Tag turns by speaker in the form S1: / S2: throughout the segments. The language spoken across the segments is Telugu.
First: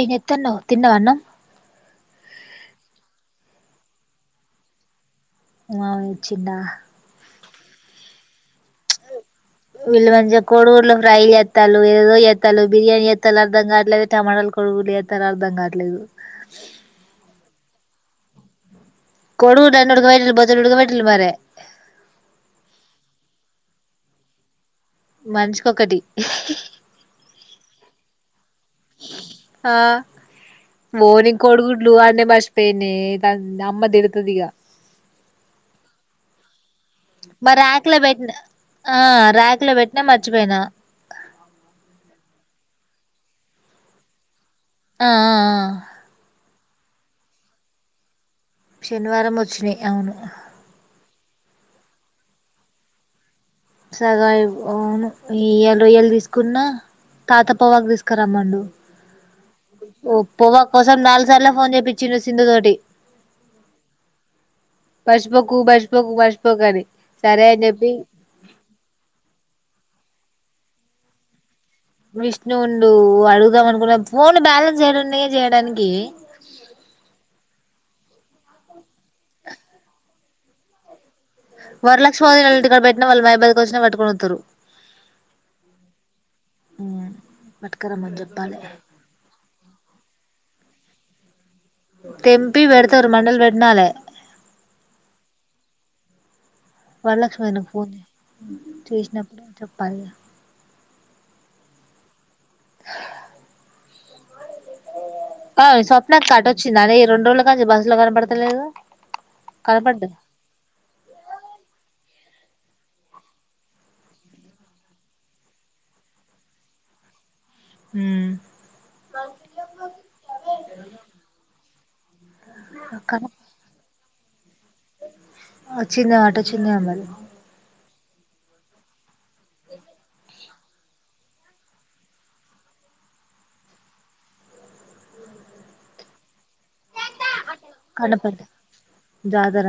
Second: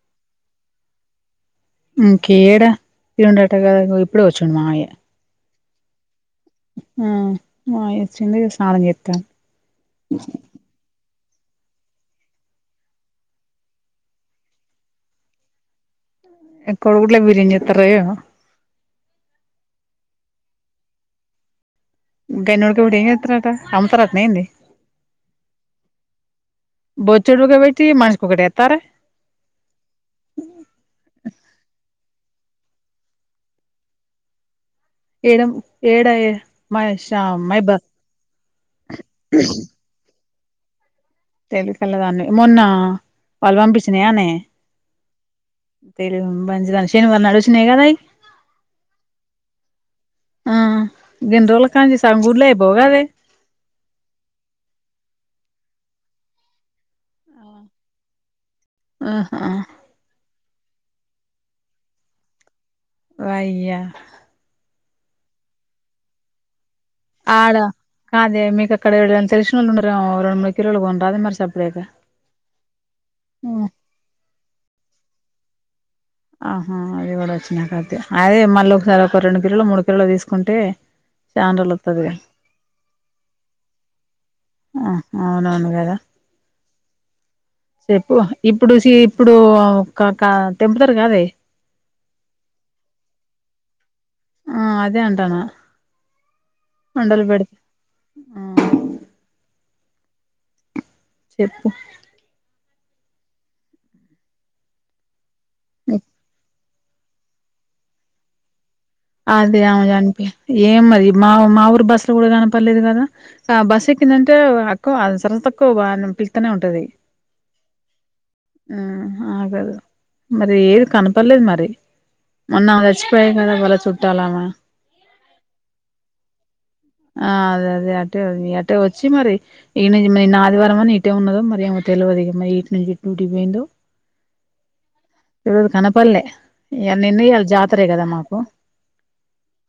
S1: ఏం జేత్తన్నావ్ తిన్నవా అన్నం
S2: ఇంకేడ [unintelligible]
S1: ఆ వచ్చిండా
S2: మావయ్య వచ్చిండు స్నానం జేత్తాం
S1: వీళ్లు ఈ మద్య కోడిగుడ్లు ఫ్రై య ఎత్తలు ఏదో ఎత్తాలు బిర్యానీ ఎత్తాలు అర్థం కావట్లేదు టమాటాలు కొడుగులడ్లు ఎత్తా అర్దం కావట్లేదు
S2: ఏ కోడిగుడ్ల బిర్యానీ జేత్తారో ఏమో
S1: కోడిగుడ్లు అన్ని వుడుక బెట్టి పొద్దున ఉడకబెట్టిర్రు మరి
S2: గన్ని వుడకబెట్టి ఏం జేత్తారంట అమ్ముతారంట్నా ఏంది
S1: మంచికొకటి
S2: బొచ్చెడు ఉడకబెట్టి మనిషికొకటి ఏత్తారా
S1: హా బోని కోడుగుడ్లు అన మర్సిపేందే దానికి అమ్మ దిడతది ఇగ
S2: ఏడం ఏడా ఏ
S1: మ ర్యాకు లో వెట్నా ఆ ర్యాకు లో వెట్టినా మర్చిపోయినా
S2: తెలి కల్ళ దాన్ని మొన్న వాళ్ళ పంపిచ్చినయానే
S1: ఆ ఆ ఆ
S2: బంచి నడేసేను వాడంమరణడు స్నేగా తాయి [unintelligible]
S1: శనివారం వచ్చినాయ్ అవును
S2: దిండ్రోల కాళ్ళ నుంచి సగం గుడ్లు అయిపో గాదే
S1: సగ అవును ఈ వాళ రొయ్యలు దీసుకున్న తాత పొగాకు తీసుకురామ్మండు
S2: ఆహా
S1: పొగాక్ కోసం నాలుగు సార్లా ఫోన్ చేపించ్చిండు సింధు తోటి
S2: వయ్యా
S1: పర్సిపోకు బర్సిపోకు మర్సోపోకని
S2: ఆడ కాదే మీకు అక్కడ ఎవరన్న తెలిసినోళ్ళు ఉన్నారేమో రెండు మూడు కిలోలు కొన్ రాదే మరి సపరేటు
S1: విష్ణూ వుండు అడుగుదాం అనుకున్నా ఫోన్ బ్యాలెన్స్ యాడున్నాయె జేయడానికి
S2: ఆహా అది కూడా వచ్చినకతే అదే మళ్ళీ ఒకసారి ఒక రెండు కిలోలొ మూడు కిలోలో తీసుకుంటే చానా రోజులు వత్తదిగా
S1: వరలక్ష్మి వదినొళ్ళ ఇంటికాడ బెట్టిన వాళ్ళ బైక్ పై వచ్చిన పెట్టుకొని వొత్తురు
S2: అహా అవునవును గదా
S1: ఉ
S2: చెప్పు ఇప్పుడు సీ ఇప్పుడు ఒక కా తెంపుతారు కాదే
S1: తెంపీ వెడతారు మండలు వెట్నాల
S2: ఆ అదే అంటానా మండలు
S1: వరలక్ష్మి
S2: పెడితే
S1: వదినకు ఫోన్ జేయ్
S2: ఆ
S1: చేసినప్పుడు చొప్పాలిగా
S2: చెప్పు
S1: ఆ స్వప్నక్క అటొచ్చిందానే రెండ్రోజుల కాన్నుంచి బస్సు లో కనపడతలేదు
S2: అదే అ ఆమే
S1: కనపడ్డా
S2: చనిపెం ఏమో మరి మా మా ఊరు బస్సులో కూడా కనప పర్లేదు కదా ఆ బస్సు ఎక్కిందంటే అక్కువ సర తక్కువ పిల్తనే ఉంటది
S1: ఉమ్
S2: ఆ ఆగదు మరి ఏది కనపడలేదు మరి మొన్నా ఆమె చచ్చిపోయే కదా వాళ్ళ చుట్టాలమే
S1: ఆ చిందో ఆటోచ్చిందో అన్నారు
S2: టే అటే వచ్చి మరి ఈన్ మరి నిన్న ఆదివారం అని ఇటే ఉన్నదో మరి ఏమొ తెలువదు ఇగ మరి ఇట్ నుం ఇ టికీ పోయిందో ఈ రోజు కనపల్లె ఇగ నిన్న ఇయ్యల జాతరే కదా మాకు
S1: కనపడ్లే జాతర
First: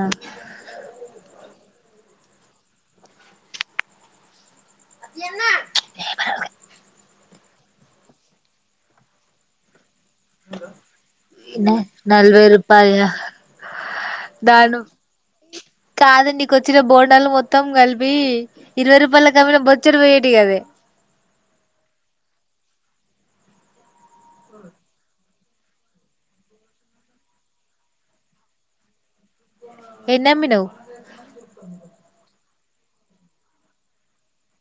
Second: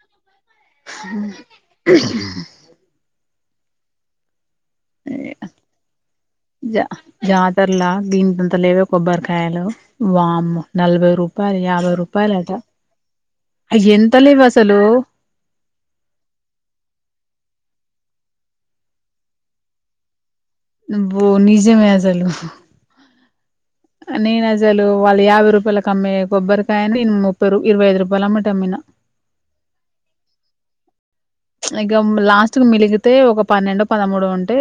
S2: అ జ తర్లా గీంతంత లేవ కొబ్బరికాయలు వామ్మో నలభై రూపాయలు యాభై రూపాయలు
S1: నలభై
S2: అట
S1: రూపాయల దాను కాదండినీకు వచ్చిన బోండాలు మొత్తం కల్ ల్పి ఇరవై రూపాయలకు అమ్మిన బోచ్చడు పోయేటియి కదే
S2: అబ్బో నిజమే అసలు నేను అసలు వాళ్ళు యాభై రూపాయల కమ్మె కొబ్బరికాయను నిన్ ముప్పై ర ఇరవై ఐదు రూపాయలేమ్మాటి అమ్మిన
S1: ఎన్నమ్మినవ్
S2: ఇగం లాస్ స్ట్కు మిలిగితే ఒక పన్నెండు పదమూడో ఉంటే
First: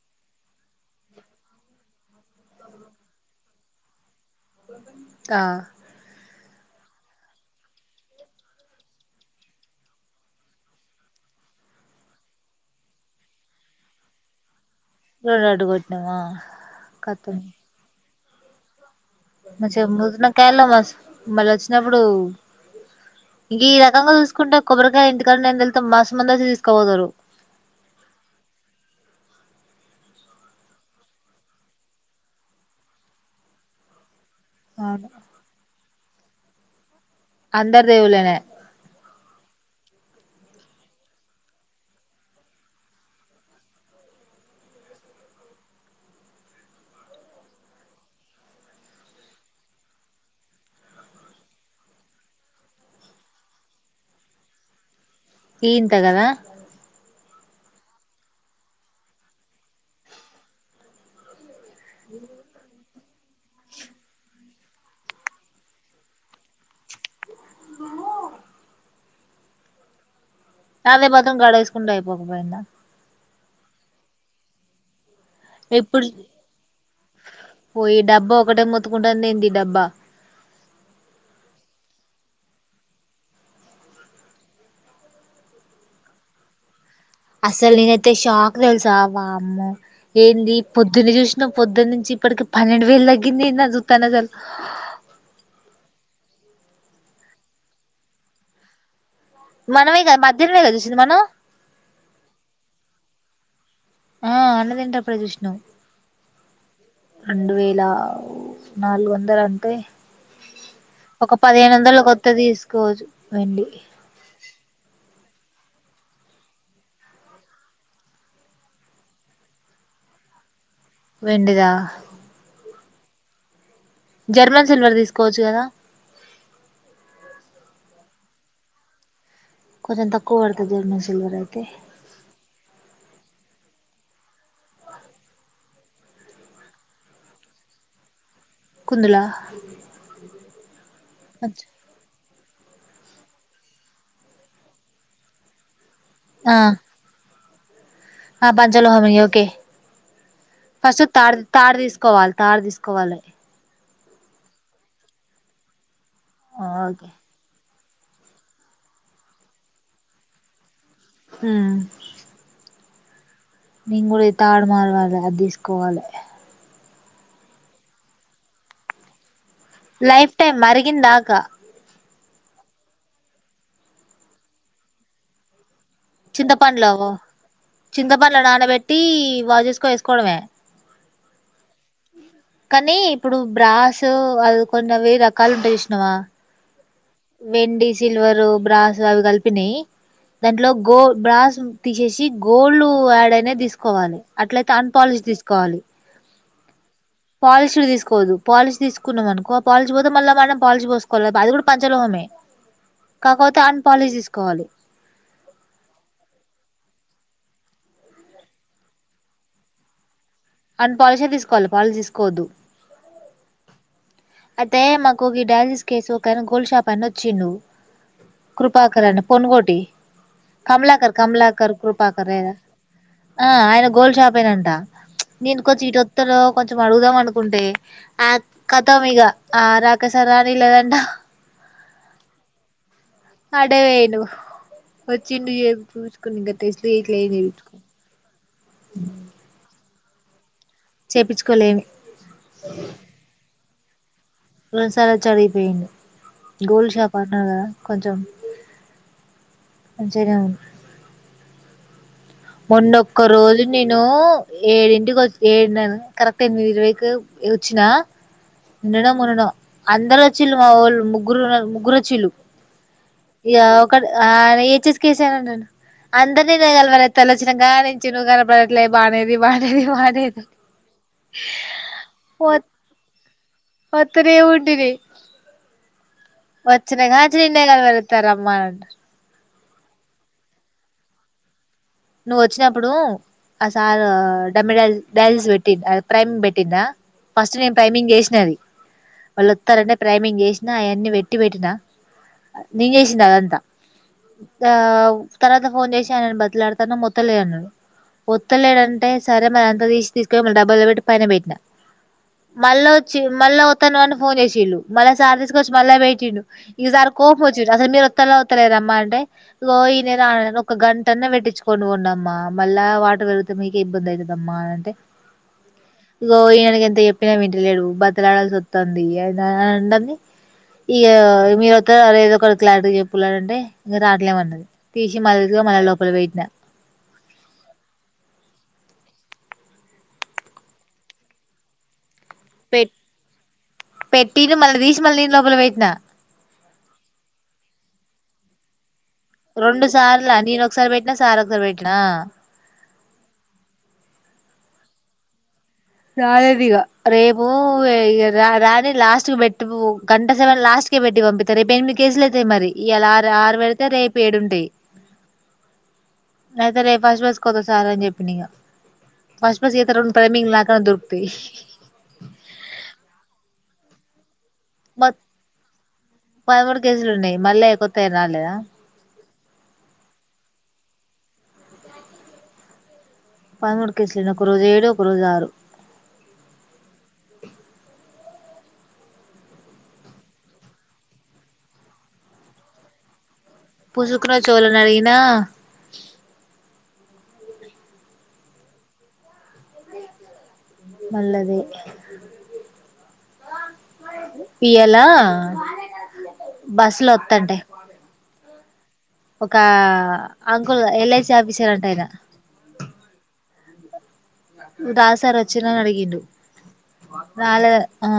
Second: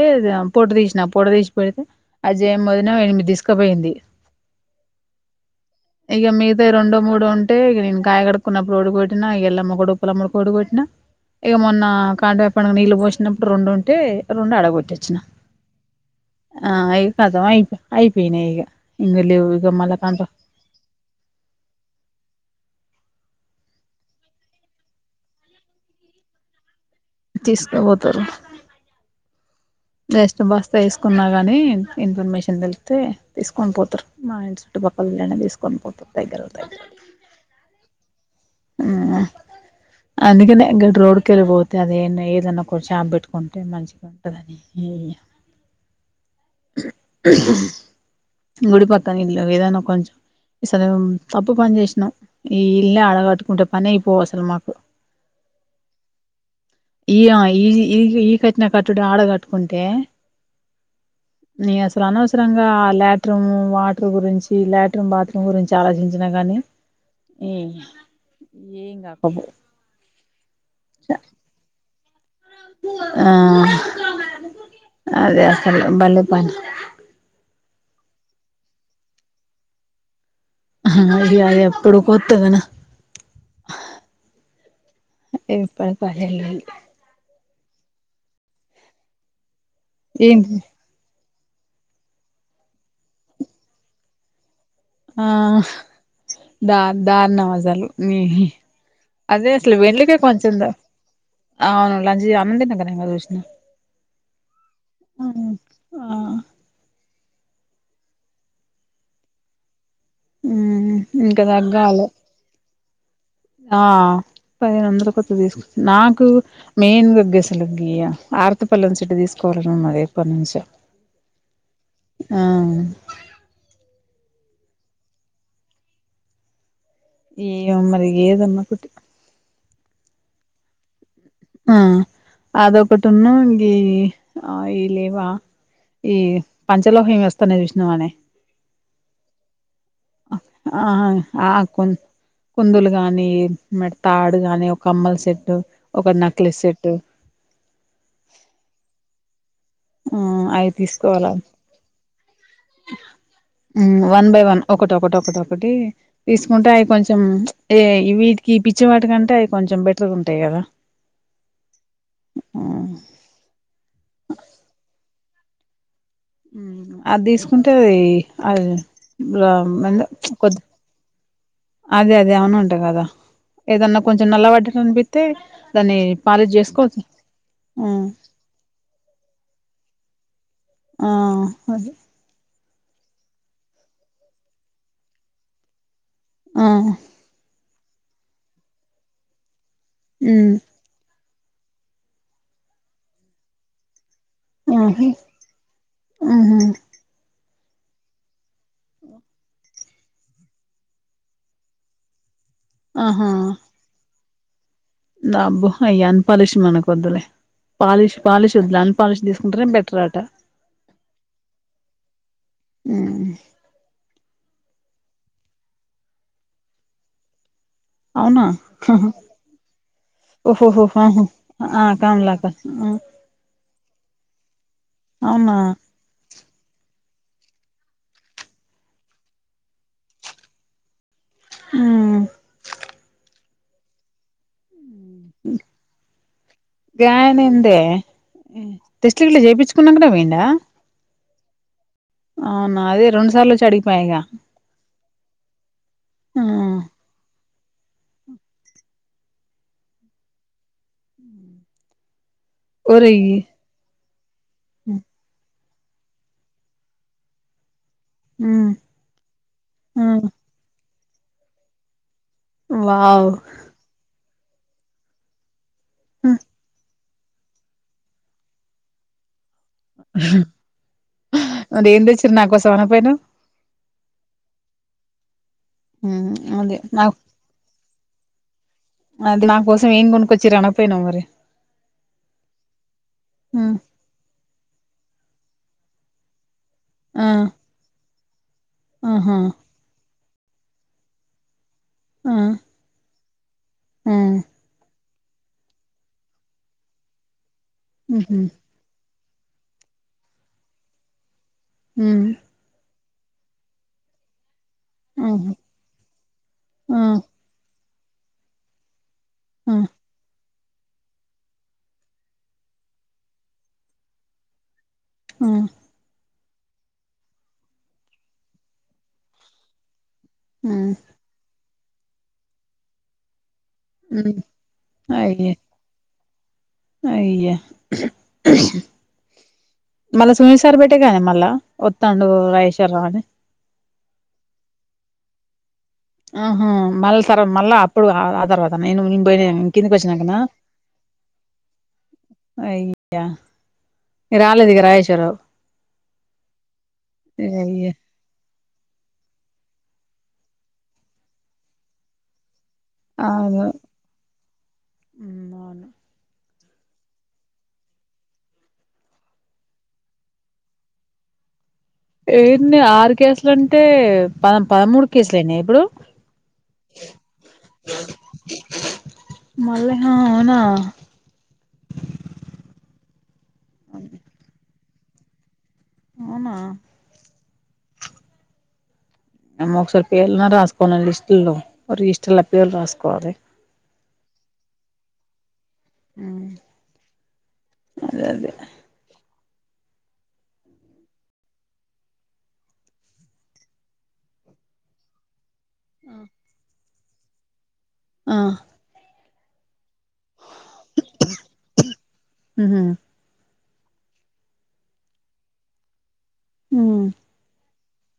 S2: పొట్టు తీసిన పొట్టు తీసి పెడితే అజయమ్మోదిన ఎనిమిది తీసుకపోయింది
S1: ఆ
S2: తె రెండో మూడు ఉంటే ఇగ నిను కాయ కడుకున్నప్పుడు ఒటి గొట్టినా ఎల్లామ్మ కోటి ఉప్పలమ్మాకోటి కొట్టిన ఇగ ఏమొన్న కాండవేయ్య పండుగకు నీళ్ళు పోసినప్పుడు రెండు ఉంటే రెండు అడగొట్ ట్లొచ్చిన
S1: రెండు అడ్డు కొట్టినవా
S2: ఆ ఇగ కతం అయిపో అయిపోయినాయ్ ఇగ
S1: మచెగ్ ముదిరిన కాయలే మ చ్ మళ్ళీ వచ్చినప్పుడు ఈ రకంగా చూసుకుంటే కొబ్బరికాయ ఇంటికడున్నాయి అని తెళ్తే మస్తు మందోచ్చి తీసుకుపోదురు
S2: తీసుకపోతారు బస్ట్ బాస్త వేసుకున్నా గాని ఇన్ఫర్మేషన్ తెలిస్తే తీసుకొని పోతారు మా ఇంటి చుట్టుపక్కల
S1: అవును
S2: ల్లోలైన తీసుకొని పోతారు దగ్గరోల్ దగ్గ
S1: అందర్ దేవుల్లెనయ్
S2: ఆ అందుకనే గట్ రోడ్కి వెళ్ళిపోతే అదిే ఏదన్నా ఒక షాప్ పెట్టుకుంటే మంచిగా ఉంటదని గుడి పక్కన ఇళ్ళు ఏదాన్న కొంచెం ఇసలు తప్పు పని చేసినాం ఈ ఇల్లే అడగట్టుకుంటే పని అయిపోవ్ అసలు మాకు
S1: ఇ ఇంత కదా
S2: ఈ ఈ ఈ ఈ కట్న కట్టుడే ఆడ కట్టుకుంటే ని అసలు అనవసరంగా ఆ ల్యాట్రమ్ వాటర్ గురించి ఈ ల్యాట్రిన్ బాత్రూమ్ గురించి ఆలోచించిన కాగానీ ఈ ఎం కాకపోవ్
S1: చాలే బత్రం గాడేసుకుంటే అయిపోకపోయింద
S2: ఆ అదే అసలు
S1: ఇప్పుడు
S2: బలేపన్
S1: పోయి డబ్బా ఒకటే మొత్తుకుంటాందెంది డబ్బా
S2: అవి అది ఎప్పుడు కొత్తదనా ఇప్పుడికి అదే లొల్లి
S1: అసలు నేనైతే షాక్ తెలుసా వామ్మో
S2: ఏంటి
S1: ఏంది పొద్దున్న చూస్ పొద్దు నుంచి ఇప్పటికి పన్నెండు వేలు తగ్గిందేందీ అని సుత్తన అసలు
S2: ఆ ద దార్నం అసలు ని అదే అసలు
S1: మనమే
S2: వెళ్ికే
S1: కదా మధ్యాహ్నమే
S2: కొంచెందా
S1: కదా చూసింది మనం
S2: అవును లంచ్ అనం తన్న క చూసిన
S1: ఆ అన్నతినేటప్పుడే చూసినావ్
S2: ఆ
S1: రెండు వేల నాలుగు వందలు అంటే
S2: హుమ్మ్
S1: ఒక
S2: ఇంకా
S1: పదిహేను వందలు
S2: తగ్గాలి
S1: కొత్తది తీసుకోవచ్చు వెండి
S2: ఆ పదిహేను వందల కొతె తీసుకో నాకు మెయిన్గా గసలు గియ ఆరతిపల్లెం సెట్టు తీసుకోవాలని ఉన్నది ఎప్పటి నుంచో
S1: వెండిదా
S2: ఆ
S1: జర్మన్ సిల్వర్ తీసుకోవచ్చు కదా
S2: ఏమో మరిఇగ ఏదన్నా ఒకటి
S1: కొంచెం తక్కువ పడుతది [unintelligible] జ మ
S2: ఆ అవొకటిను గీ అయి లేవా ఈ పంచలోహం వస్తనయి చూసినావనే
S1: కుందులా
S2: ఆహ ఆ కుందులు కుందులు గాని మరి తాడు గాని ఒక కమ్మల సెట్టు ఒక [unintelligible]
S1: ఆ
S2: క్లిస్ సెట్టు
S1: ఆ పంచలోహమివి ఓకే
S2: ఆ అవి
S1: ఫస్ట్
S2: తీసుకోవాలా
S1: తాడు తాడు తీసుకోవాలి తాడు తీసుకోవాలి
S2: వన్ బై వన్ ఒకటి ఒకటి ఒకటొకటి తీసుకుంటే అవి
S1: ఓకే
S2: కొంచెం ఏ వీటికి పిచ్చి వాటికంటే అవి కొంచెం బెటర్గ ఉంటయి కదా
S1: ఆ
S2: ఆ
S1: నేను కూడా ఈ తాడు మారవాలి అది తీసుకోవాలి
S2: ఉ అది తీసుకుంటే అది అది [unintelligible] మ
S1: లైఫ్ టైం
S2: కొద్ది
S1: మరిగిందాకా
S2: అదే అదే ఏమన్నా ఉంటదా అదా ఏదన్నా కొంచెం నల్ల పడ్డట్టు అనిపితే
S1: చింతపంలు చింతపంలో నానబెట్టి వాష్ జేసుకోని వేసుకోవడమే
S2: ఆ అదే
S1: కానీ ఇప్పుడు బ్రాస్ అది కొన్ని అవి రకాలు ఉంటయి చూసినవా
S2: ఆ
S1: వెండి సిల్వర్ బ్రాస్ అవి కలిపినయి
S2: ఉమ్
S1: దాంట్లో గో బ్రాస్ తీసేసి గోల్డ్ యాడ్ అయినయి తీసుకోవాలి అట్లయితే
S2: ఆహా
S1: అన్పాలిష్ తీసుకోవాలి
S2: ఆహా
S1: పాలిషీడ్ తీసుకోవదు పాలిషీ తీసుకున్నాం అనుకో ఆ పాలిీష్ పోతే మళ్ళ మనం పాలిష్ పోసుకోవాలి అది కూడా పంచలోహమే
S2: ఆహా
S1: కాకపోతే అన్పాలిష్ తీసుకోవాలి
S2: అబ్బో అయ్ అన్పాలిష్ మన కొద్దులే పాలిష్ పాలిష్ వద్దులే అన్ పాలిష్ తీసుకుంటేనే బెటర్ అట
S1: అన్ పాలిషే తీసుకోవాలి పాలిష్ తీసుకోవద్దు
S2: ఉమ్
S1: అయితే మాకు డైజెస్ కేసు ఒకఆయన గోల్డ్ షాప్ ఆయన వచ్చిండు
S2: అవునా
S1: కృపాకర్ అని పన్గోటి
S2: ఓహోహో
S1: కమలాకర్
S2: ఆహా
S1: కమలాకర్
S2: ఆ
S1: కుృపాకర్ే
S2: కమలాక
S1: ఆ ఆయన గోల్డ్ షాపేనంట
S2: అవునా
S1: నేను కొంచం ఇటొత్తడో కొంచెం అడుగుదాం అనుకుంటే మగా ఆ రా అక సారని ఇ లేదంట
S2: ఆ
S1: అటే పోయిండు వచ్చిండు చూచుకుని ఇంకా [unintelligible] టస్లుట్ ఏ
S2: గాయనిందే
S1: చేయిించుకోని
S2: టెస్ట్లు గిట్లా చేయించుకున్నాకనే పోయిన్డా
S1: చేపించుకోలేమి
S2: అవునా అదే రెండు సార్లు వచ్చి అడిగి పాయి ఇక
S1: రెండు సార్లు వచ్చి అడిగిపోయిండు
S2: ఆ
S1: గోల్ షాప్ అన్నడు కదా కొంచం మంచిగనే ఉండు
S2: ఉ
S1: మొన్నొక్క రోజు నేను ఏడింటికి వస్తే ఏ ఉన్నాను కరెక్ట్ గ ఎనిమిది ఇరవైకి వచ్చిన
S2: మ్
S1: నిన్ననో మొన్ననో అందరు
S2: మ్
S1: వచ్చిలు మా వోళ్ళు ముగ్గురునారు ముగ్గురు వచ్చిల్లు
S2: వావ్
S1: ఆ ఆయన ఏచేసికిసనన్నాడు అందరినీ నేగలవర్ తనొచ్చినగానుంచి నువ్వు కనపడట్లే బామ్మెది బామ్ హు హూ మరిది
S2: మరి ఏం తెచ్చిరు నా
S1: ఓచ్
S2: కోసం అనకపోయినవ్
S1: వత్తనే ఊంటిది
S2: మ్ అదే
S1: వచ్చిన
S2: నా
S1: గాంచి ఇడ్నె కదా తరమ్మ అంట
S2: అది నా కోసం ఏం కొనుకొచ్చిరూ అనపోయినావ మరి
S1: నువ్వు వచ్చినప్పుడు ఆ
S2: మ్
S1: సార్ డమిడ డైల్స్ పెట్టి ప్రైమ్ పెట్టి
S2: ఆ ఆహా
S1: నేను చేసిన అవన్నీ పెట్టి పెట్టినా
S2: ఆ
S1: నేను చేసిన
S2: ఆ
S1: ఆ తర్వాత ఫోన్ చేసి ఆయనను బతిమిలాడుతున మొత్తలే అన్నడు
S2: మ్హు
S1: ఒత్తలేడంటే సరే మరి అంత తీసి తీసుకొపోయి మళ్ళ డబ్బలో పెట్టి పైన పెట్టినా
S2: మ్
S1: మళ్ళ వచ్చి మళ్ళ వతనం అని ఫోన్ చేసిలు మళ్ళీ సారి
S2: ఆహా
S1: తీసుకొచ్చి మళ్ళ పెట్టిండు ఈ
S2: ఆ
S1: సారి కోపం వచ్చిండ్రు అసలు మీరు వత్తల వత్తతలేదమ్మా అంటే
S2: ఆ
S1: గో ఇదే రాన్ ఒక గంటన్న పెట్టించు కొను కొండమ్మా మళ్ళా వాటర్ పెరిగితే మీక ఇబ్బంది అయితదమ్మ అంటే
S2: ఉమ్
S1: ఇగో ఈయనకి ఎంత చెప్పినా వింటలేడు బతలాడాల్సి వస్తంది అయినా అంటంది
S2: మ్
S1: ఇక మీరోస్తారో లేదో ఒకరు క్లారిటీ చెప్పులడంటే ఇంగ
S2: మ్
S1: రాట్లేమ్ అంటాది తీసి మళ్ళగా మళ్ళ లోపల పెట్టిన
S2: అయ్యో ఉహ్మ్ హు మల్ల స్వీట్ సరి పెట్టినవే మల్ల ఒత్
S1: పెట్ పెట్టిండ్రు మళ్ళ దీసి మళ్ళీ నేన్ లోపల పెట్టినా
S2: ఆహా మళ్ళ తర్వా మళ్ళా అప్పుడు ఆ తర్వాత నేను నేను పోయిన
S1: రెండు
S2: కిందికి
S1: సార్ల
S2: వచ్చినాకనా
S1: నేన్ ఒకసారి పెట్నా సార్ ఒకసారి పెట్నా
S2: అయ్యా ఇగ రాలేదు ఇక రాజేశ్వరవు
S1: రాలేదిగ రేపు
S2: అయ్య!
S1: ఇగ రారని లాస్ట్ పెట్ ప్పు గంట సవన్ లాస్ట్కే పెట్టి పంపిత రేపు ఎనిమిది కేజీలు అయితయి మరీ ఇయాలా ఆరు ఆరు
S2: అవును
S1: పెడితే రేపు ఏడుంటాయి
S2: హ్మ్. అవును
S1: అయితే రేపు ఫస్ట్ బస్ కి వస్తా సార్ అని చెప్పిన ఇగ ఫస్ట్ బస్ కి అయితే రెండు టైమింగ్ లాక్ తాన్ దొరుకుతాయి
S2: పమ్ పమూడు కేస్లయినయ ఇప్పుడు
S1: పదమూడు కేజీలు ఉన్నాయి మళ్ళ కొత్తవి రాలేదా
S2: మళ్ళ హా అవునా
S1: పదమూడు కేసులుని ఒక రోజు ఏడు ఒక రోజు ఆరు
S2: అవునా అమ్మ ఒకసారి పేర్లున రాసుకోలండి లిస్టులో రిజిస్టర్లో పేర్లు రాసుకోవాలి
S1: పుసుకున చోల నడిగిన
S2: ఉమ్ అదే అదే
S1: మల్ల అదే ఇయ్యాల
S2: ఉమ్
S1: పిలోతాంటాయ్
S2: ఆ
S1: ఒకా అంకుల్ ఎల్ఐసి ఆఫీసర్ అంట ఆయన
S2: ఉహు
S1: రాజ్ సార్ వచ్చిండ్ర అని అడిగిండ్రు
S2: ఉ
S1: రాలే ఆ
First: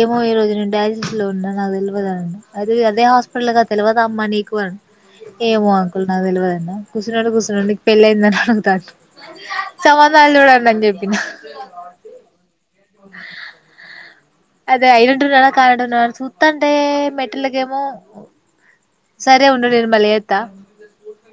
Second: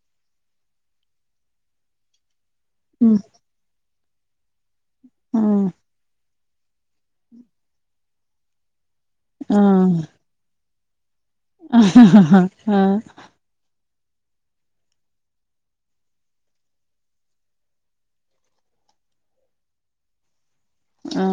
S1: ఏమో ఈ రోజు నేను డైలసిస్ లో ఉన్నా నాకు తెలివదనండ్ అది అదే
S2: ఉ
S1: హాస్పిటల్గా తెలవద అమ్మా నీకు అన ఏమో అంకుల్ నాకు తెలివదు కూసిండాంటే కుసునాడు నీకు పెళ్ళి అయిందా అని అడుగుతునాడు సంబందాలు చూడండి అని చెప్
S2: ఉహ్మ్ హూ హు ఆ
S1: అదే అయినటునాన కానటునన్న సూతాంటే మెట్టలకేమో సరే ఉండు నేను మళ్ళ చేస్తా
S2: అ